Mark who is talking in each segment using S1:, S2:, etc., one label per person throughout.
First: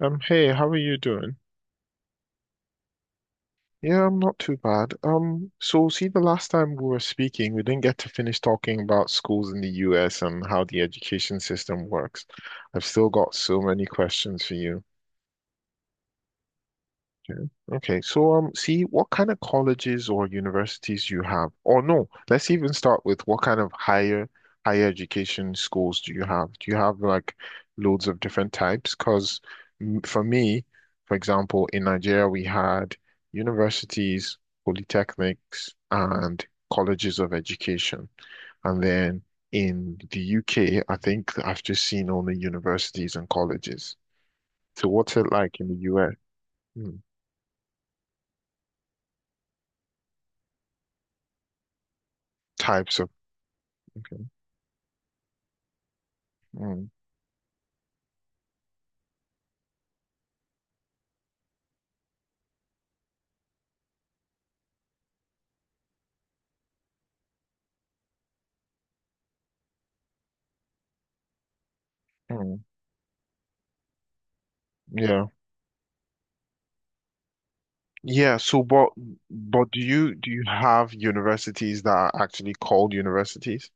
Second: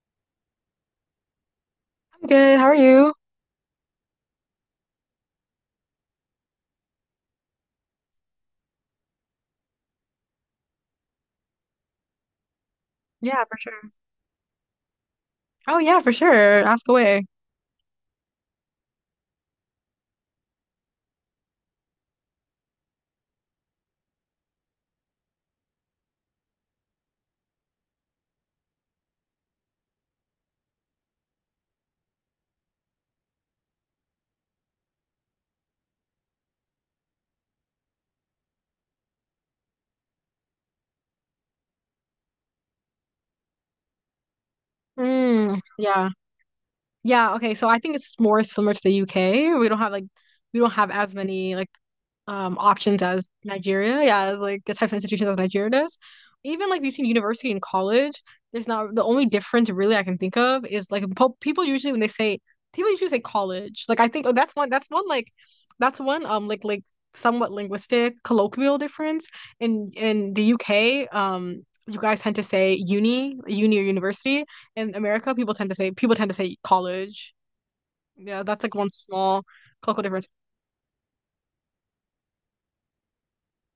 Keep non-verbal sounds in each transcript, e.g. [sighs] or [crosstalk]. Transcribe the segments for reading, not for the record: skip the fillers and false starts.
S1: Hey, how are you doing?
S2: Good. How are you?
S1: Yeah, I'm not too bad. So see, the last time we were speaking, we didn't get to finish talking about schools in the US and how the education system works. I've still got
S2: Yeah, for
S1: so many
S2: sure.
S1: questions for you.
S2: Oh, yeah, for sure. Ask away.
S1: Okay. Okay. See what kind of colleges or universities you have, or no, let's even start with what kind of higher education schools do you have? Do you have like loads of different types? Because for me, for example, in Nigeria we had universities, polytechnics, and colleges of education, and then in the UK, I think I've just seen only universities and colleges. So, what's it
S2: Mm,
S1: like in the
S2: yeah.
S1: US? Hmm.
S2: Yeah, okay. So I think it's more similar to the UK. We don't have as many like
S1: Types
S2: options
S1: of.
S2: as Nigeria, yeah, as like the type of institutions as Nigeria does. Even like
S1: Mm,
S2: between university and college, there's not the only difference really I can think of is like people usually say college. Like I think oh that's one like somewhat linguistic colloquial difference in the UK, you guys tend to
S1: mm,
S2: say uni or university. In
S1: yeah.
S2: America people tend to say college.
S1: Yeah,
S2: Yeah,
S1: so
S2: that's like one
S1: but
S2: small
S1: but do
S2: colloquial
S1: you
S2: difference.
S1: do you have universities that are actually called universities?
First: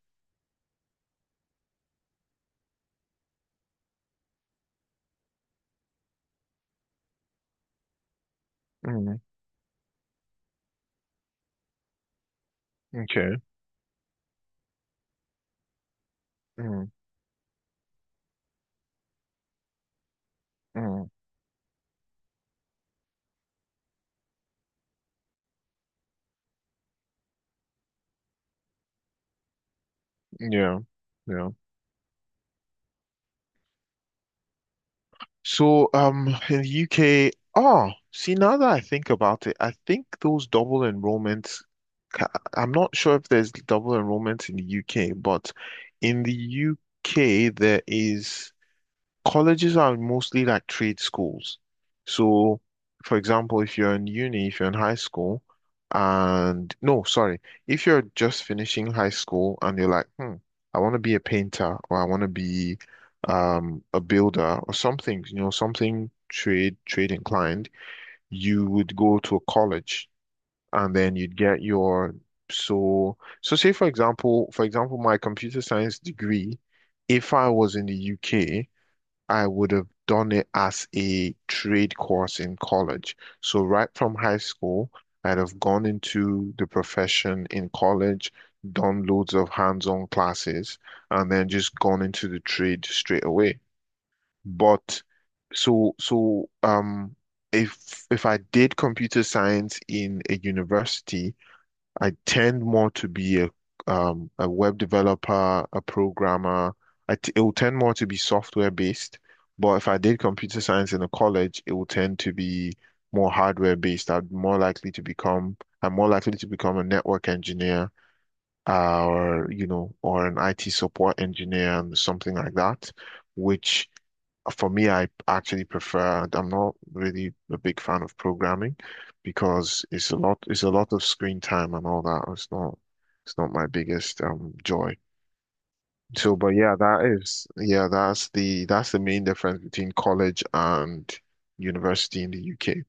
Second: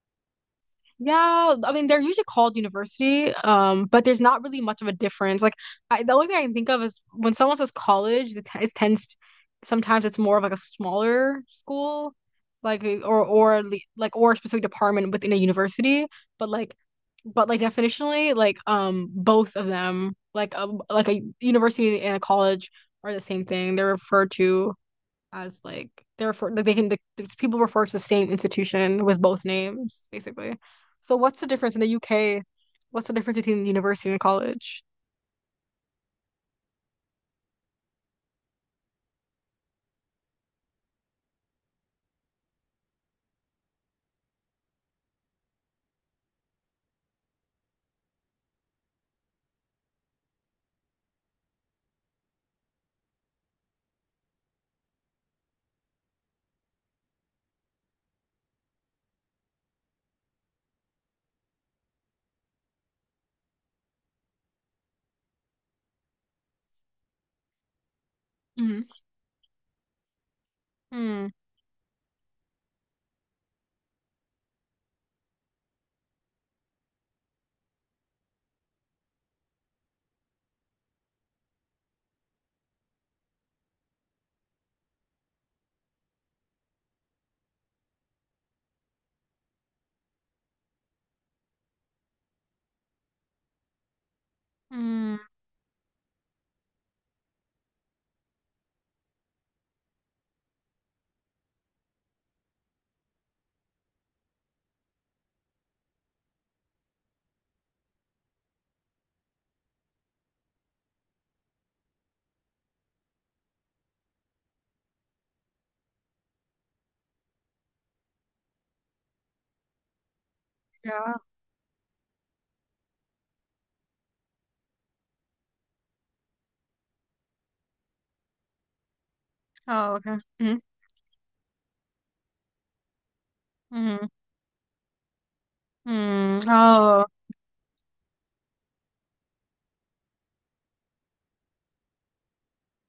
S2: Yeah, I mean they're usually called university, but there's not really much of a difference. Like I, the only thing I can think of is when someone says college, it, t it tends
S1: Mm,
S2: sometimes it's more of like a smaller school, like
S1: okay.
S2: like or a specific department within a university. But like,
S1: Mm,
S2: but like definitionally, both of them, like a like
S1: mm,
S2: a university and a college, are the same thing. They're referred to as like they're for like, they can like, people refer to the same institution with both names basically.
S1: yeah.
S2: So what's the
S1: Yeah.
S2: difference in the UK? What's the difference between university and college?
S1: So in the UK, oh, see now that I think about it, I think those double enrollments ca- I'm not sure if there's double enrollment in the UK, but in the UK there is, colleges are mostly like trade schools. So, for example, if you're in uni, if you're in high school, and no, sorry, if you're just finishing high school and you're like, I want to be a painter or I want to be a builder or something, you know, something trade inclined, you would go to a college and then
S2: Mm-hmm.
S1: you'd get your say for example, my computer science degree, if I was in the UK. I would have done it as a trade course in college. So right from high school, I'd have gone into the profession in college, done loads of hands-on classes, and then just gone into the trade straight away. But
S2: Mm-hmm.
S1: so so um if I did computer science in a university, I tend more to be a web developer, a programmer. I t it will tend more to be software based, but if I did computer science in a college, it will tend to be more hardware based. I'm more likely to become a network engineer, or you know, or an IT
S2: Yeah.
S1: support engineer and something like that, which for me, I actually prefer. I'm not really a big fan of programming because
S2: Oh, okay. Mm-hmm.
S1: it's a lot of screen time and all that. It's not my
S2: Mm-hmm.
S1: biggest joy. So,
S2: Mm.
S1: but yeah,
S2: Oh,
S1: that is, yeah, that's the main difference between college and university in the UK.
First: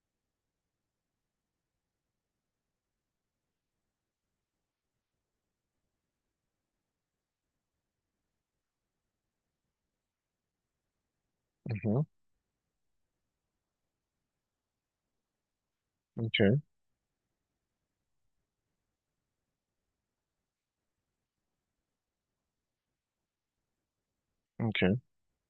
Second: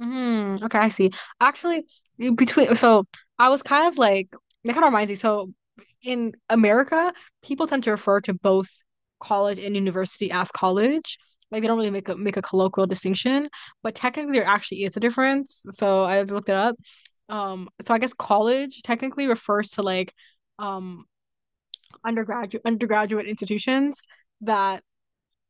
S2: mm, okay, I see. Actually, in between, so I was kind of like, that kind of reminds me. So in America, people tend to refer to both college and university as college. Like they don't really
S1: Hmm.
S2: make a colloquial distinction, but technically there actually is a difference. So I just looked it
S1: Okay.
S2: up. So I guess college technically refers to like um undergraduate institutions that
S1: Okay.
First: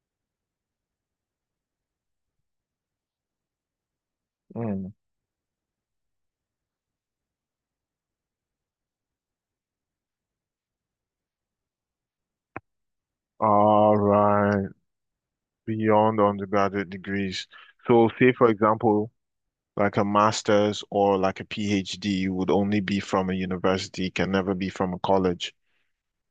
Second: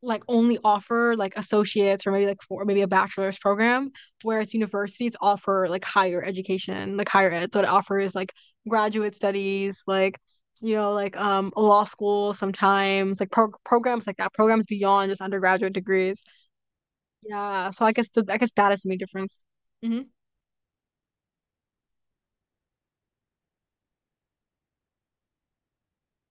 S2: like only offer like associates or maybe like for maybe a bachelor's program, whereas
S1: Mm.
S2: universities offer like higher education, like higher ed. So it offers like graduate studies, like law school sometimes, like
S1: All
S2: programs like that, programs
S1: right.
S2: beyond just undergraduate
S1: Beyond
S2: degrees.
S1: undergraduate degrees.
S2: Yeah, so
S1: So, say
S2: I
S1: for
S2: guess that is the main
S1: example,
S2: difference.
S1: like
S2: Hmm.
S1: a master's or like a PhD would only be from a university, can never be from a college.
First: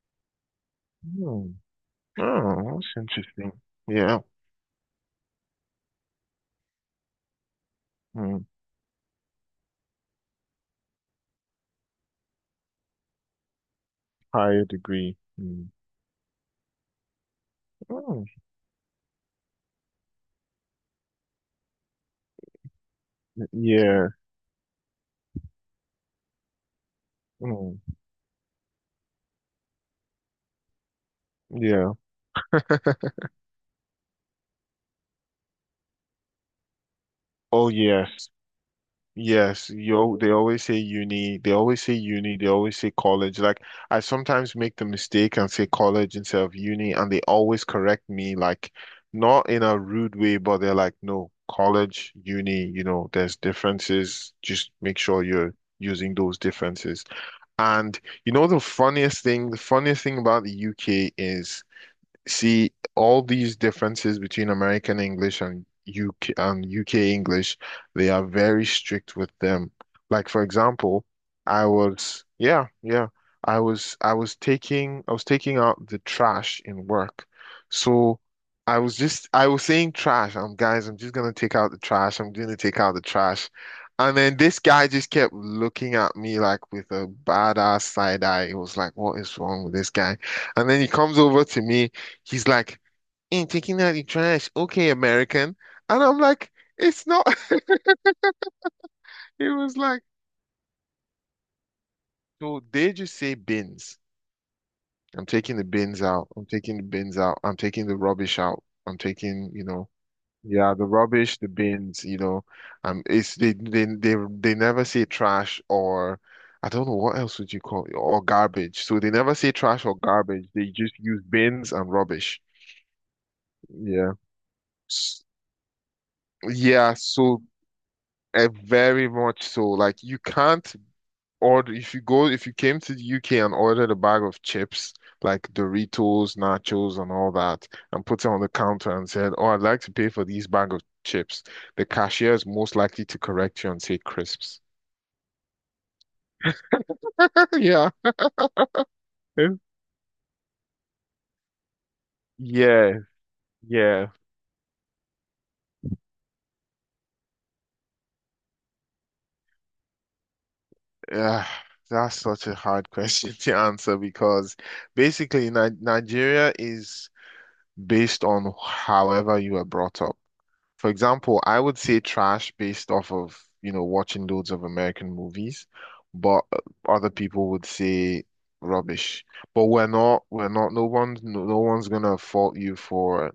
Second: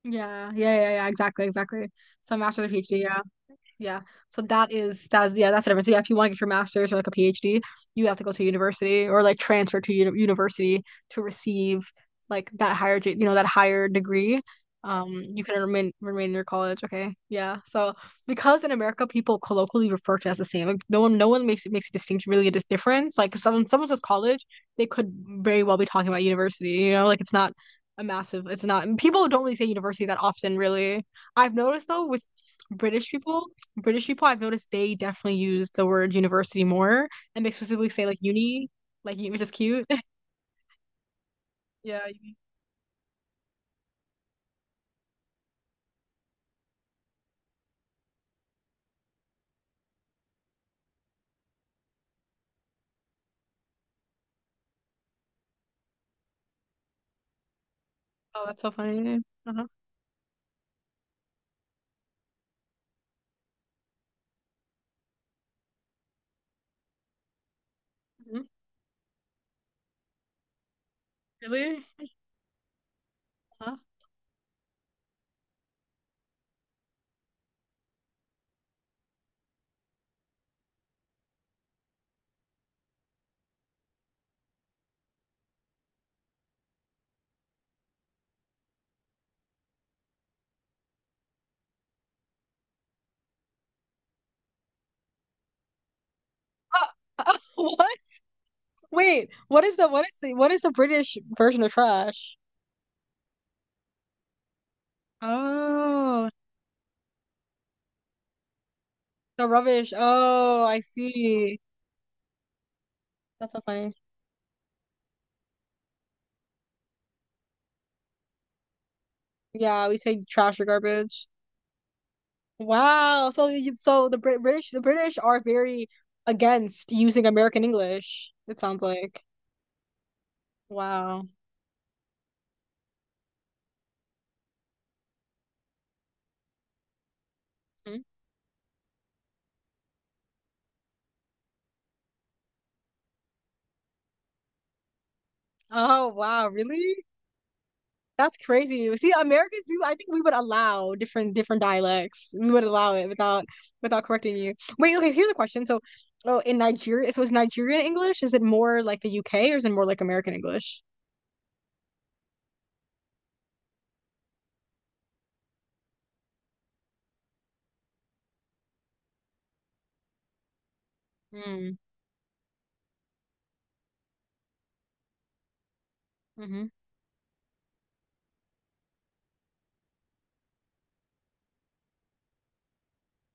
S2: Yeah, yeah, yeah, yeah, exactly,
S1: Hmm.
S2: exactly. So
S1: Oh,
S2: master's or
S1: that's
S2: PhD, yeah.
S1: interesting.
S2: Yeah.
S1: Yeah.
S2: So that's the difference. Yeah, if you want to get your master's or like a PhD, you have to go
S1: Hmm.
S2: to university or like transfer to university to receive like that higher, ge- you know, that higher degree.
S1: Higher degree.
S2: You can
S1: Hmm.
S2: remain in your college. Okay. Yeah. So
S1: Hmm.
S2: because in America people colloquially refer to it as the same. Like no one makes a distinction really a difference. Like if someone says
S1: Yeah.
S2: college, they could very well be talking about university, you know, like it's not
S1: Hmm.
S2: people don't really say university that often really. I've noticed
S1: Yeah.
S2: though with British people British people, I've noticed they definitely use the word university more, and they
S1: Oh,
S2: specifically say
S1: yes.
S2: like uni, which is cute. [laughs]
S1: They always say uni, they always say
S2: Yeah. Uni.
S1: uni, they always say college. Like I sometimes make the mistake and say college instead of uni, and they always correct me, like not in a rude way, but they're like, no, college, uni, you know, there's differences. Just make sure you're using those differences. And you
S2: Oh,
S1: know
S2: that's so funny.
S1: the
S2: Uh-huh.
S1: funniest thing about the UK is, see, all these differences between American English and UK and UK English, they are
S2: Mhm.
S1: very strict with them. Like for example, I
S2: Really?
S1: was yeah, yeah.
S2: Uh-huh.
S1: I was taking out the trash in work. So I was saying trash. I'm just gonna take out the trash. I'm gonna take out the trash. And then this guy just kept looking at me like with a badass side eye. It was like, what is wrong with this guy? And then he comes over to me. He's like, ain't taking out the trash. Okay, American. And I'm like,
S2: Ah,
S1: it's not.
S2: ah, [laughs]
S1: [laughs]
S2: what? Wait,
S1: It
S2: what is
S1: was
S2: the
S1: like,
S2: what is the what is the British version of trash?
S1: so they just say bins. I'm taking the bins out.
S2: Oh,
S1: I'm taking the bins out. I'm taking the rubbish out. I'm
S2: the
S1: taking, you know,
S2: rubbish. Oh,
S1: yeah,
S2: I
S1: the rubbish, the
S2: see.
S1: bins, you know. It's
S2: That's
S1: they
S2: so
S1: they
S2: funny.
S1: they they never say trash or I don't know what else would you call it, or garbage. So they never say trash
S2: Yeah, we
S1: or
S2: say
S1: garbage.
S2: trash or
S1: They just use
S2: garbage.
S1: bins and rubbish.
S2: Wow. So you, so
S1: Yeah.
S2: the Brit British the British
S1: S-
S2: are very against
S1: yeah,
S2: using
S1: so,
S2: American English,
S1: uh,
S2: it sounds
S1: very
S2: like.
S1: much so. Like you can't
S2: Wow.
S1: order if you go, if you came to the UK and ordered a bag of chips like Doritos, nachos, and all that,
S2: Mhm.
S1: and put it on the counter and said, "Oh, I'd like to pay for these bag of chips." The cashier is most likely to correct you and say crisps.
S2: Oh wow, really?
S1: [laughs]
S2: That's crazy. See, Americans, I think we would allow different dialects. We would
S1: Yeah,
S2: allow it without
S1: yeah,
S2: without
S1: yeah.
S2: correcting you. Wait, okay, here's a question. So, oh, in Nigeria, so is Nigerian English? Is it more like the UK or is it more like American English?
S1: Uh, that's such a hard [laughs] question to answer because basically, Ni Nigeria is based on however you were brought up. For example, I
S2: Mm,
S1: would say trash based off of, you know, watching loads of American movies, but
S2: mm-hmm.
S1: other people would say rubbish. But we're not, no one's, no, no one's gonna fault you for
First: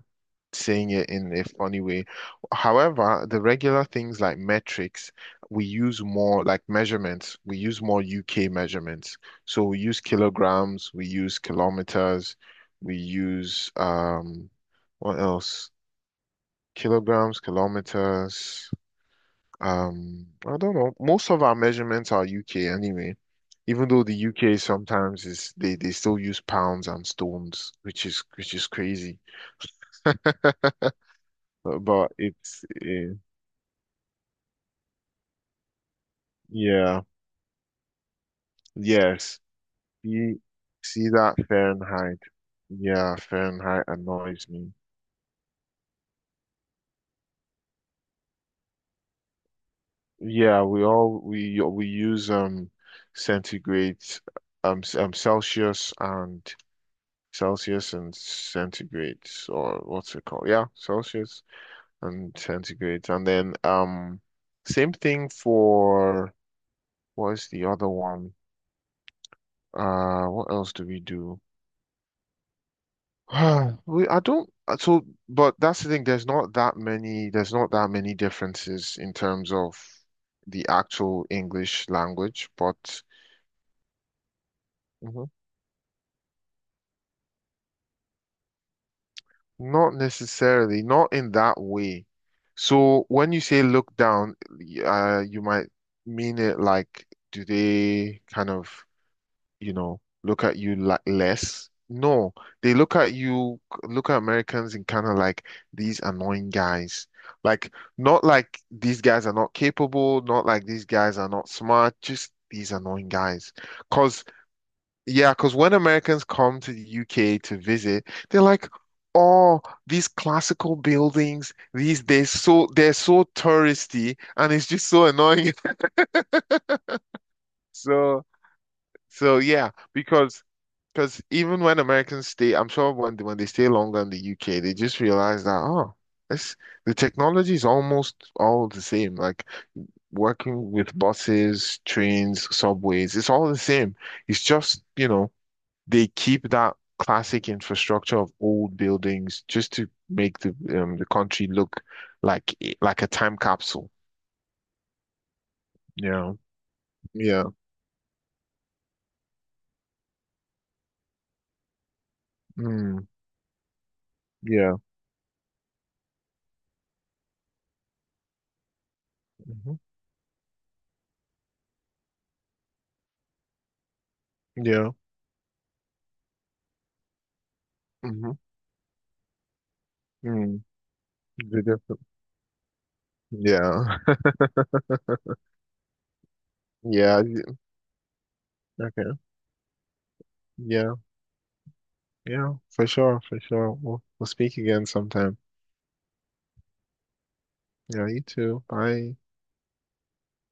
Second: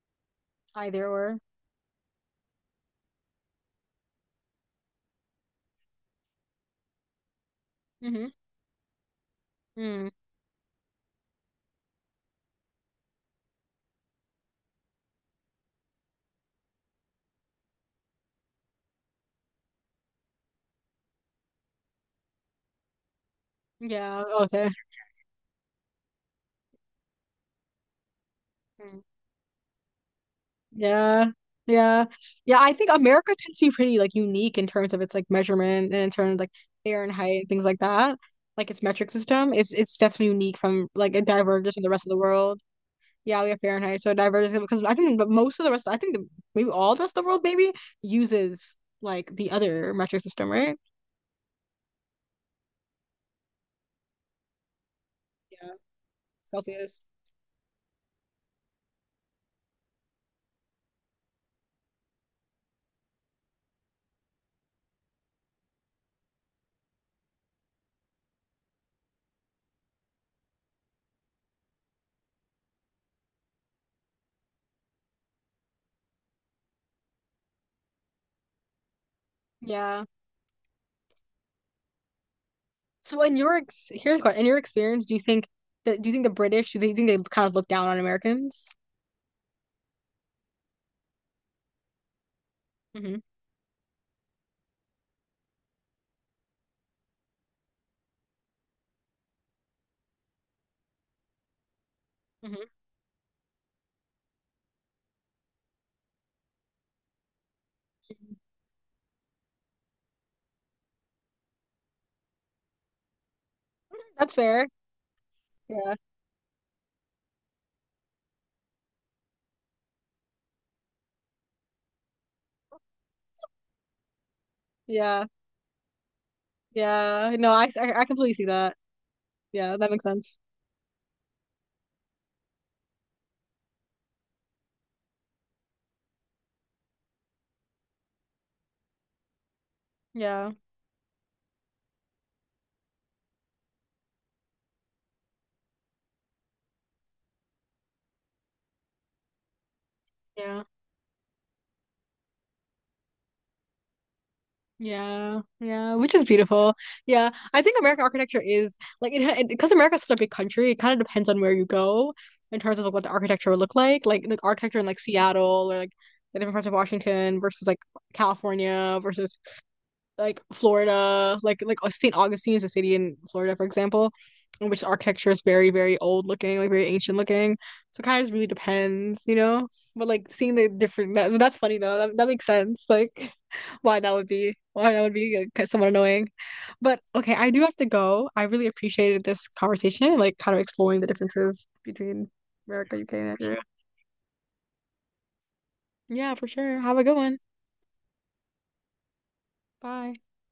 S1: saying
S2: Either
S1: it in
S2: or.
S1: a funny way. However, the regular things like metrics, we use more like measurements, we use more
S2: Mm-hmm.
S1: UK measurements. So we use
S2: Mm.
S1: kilograms, we use kilometers, we use, what else? Kilograms, kilometers. I don't know. Most of our measurements are UK anyway. Even though the
S2: Yeah,
S1: UK
S2: okay.
S1: sometimes is they still use pounds and stones, which is crazy. [laughs]
S2: Yeah. Yeah.
S1: But
S2: Yeah,
S1: it's
S2: I think
S1: eh,
S2: America tends to be pretty like unique in terms of its like measurement and in terms of like
S1: yeah,
S2: air and height and things like that. Like its metric
S1: yes.
S2: system is it's definitely
S1: You
S2: unique from
S1: see
S2: like it
S1: that
S2: diverges from the rest of the
S1: Fahrenheit?
S2: world.
S1: Yeah,
S2: Yeah, we have
S1: Fahrenheit
S2: Fahrenheit, so it
S1: annoys
S2: diverges
S1: me.
S2: because I think but most of the rest I think maybe all the rest of the world maybe uses like the other metric system,
S1: Yeah,
S2: right?
S1: we use centigrade,
S2: Yeah.
S1: Celsius and
S2: Celsius.
S1: Celsius and centigrades, or what's it called? Yeah, Celsius and centigrades. And then same thing for what is the other one? What else do we do? [sighs] We I don't So but that's the thing, there's not that many there's not that many differences in terms of
S2: Yeah.
S1: the actual English language, but
S2: So in your ex here's what in your experience, do you
S1: mhm.
S2: think that do you think the British do you think they kind of look down on Americans?
S1: Not necessarily, not in that way. So
S2: Hmm.
S1: when you say look down, you might mean it like, do they kind of, you know, look at you like less? No,
S2: Hmm.
S1: they look at you, look at Americans and kind of like these annoying guys. Like, not like these guys are not capable, not like these guys are not smart, just these annoying guys. Because
S2: That's fair.
S1: yeah, because when
S2: Yeah,
S1: Americans come to the UK to visit, they're like, oh, these classical buildings, these they're so touristy and it's just so
S2: yeah,
S1: annoying. [laughs]
S2: yeah. No, I
S1: So
S2: completely see that.
S1: yeah,
S2: Yeah, that makes sense.
S1: because even when Americans stay, I'm sure when they stay longer in the UK, they just realize that oh, it's the technology is almost all the same. Like
S2: Yeah,
S1: working with buses, trains, subways, it's all the same. It's just, you know, they keep that classic infrastructure of old buildings just to make
S2: yeah,
S1: the country look like like a time capsule.
S2: yeah, yeah. Which is
S1: Yeah,
S2: beautiful. Yeah,
S1: yeah,
S2: I think American architecture is like it, ha- it because America's such a big country. It kind of depends on where you go in terms of like, what
S1: mm,
S2: the architecture would look like. Like the
S1: yeah,
S2: architecture in like Seattle or like the different parts of Washington versus like California versus
S1: hmm,
S2: like Florida, like St. Augustine is a city in Florida, for example, in which
S1: yeah,
S2: architecture is very, very old looking, like very ancient looking. So it kind of
S1: hmm,
S2: just really depends, you know? But like seeing
S1: mm,
S2: the different that's
S1: the
S2: funny though.
S1: different,
S2: That makes sense. Like [laughs]
S1: yeah,
S2: why that would be like, somewhat annoying.
S1: [laughs]
S2: But
S1: yeah,
S2: okay, I do have to go. I really
S1: okay,
S2: appreciated this conversation and like kind of
S1: yeah,
S2: exploring the differences between
S1: yeah, for
S2: America, UK,
S1: sure,
S2: and
S1: for
S2: Nigeria.
S1: sure. We'll speak again sometime.
S2: Yeah, for sure. Have a good one.
S1: Yeah, you too. Bye.
S2: Bye.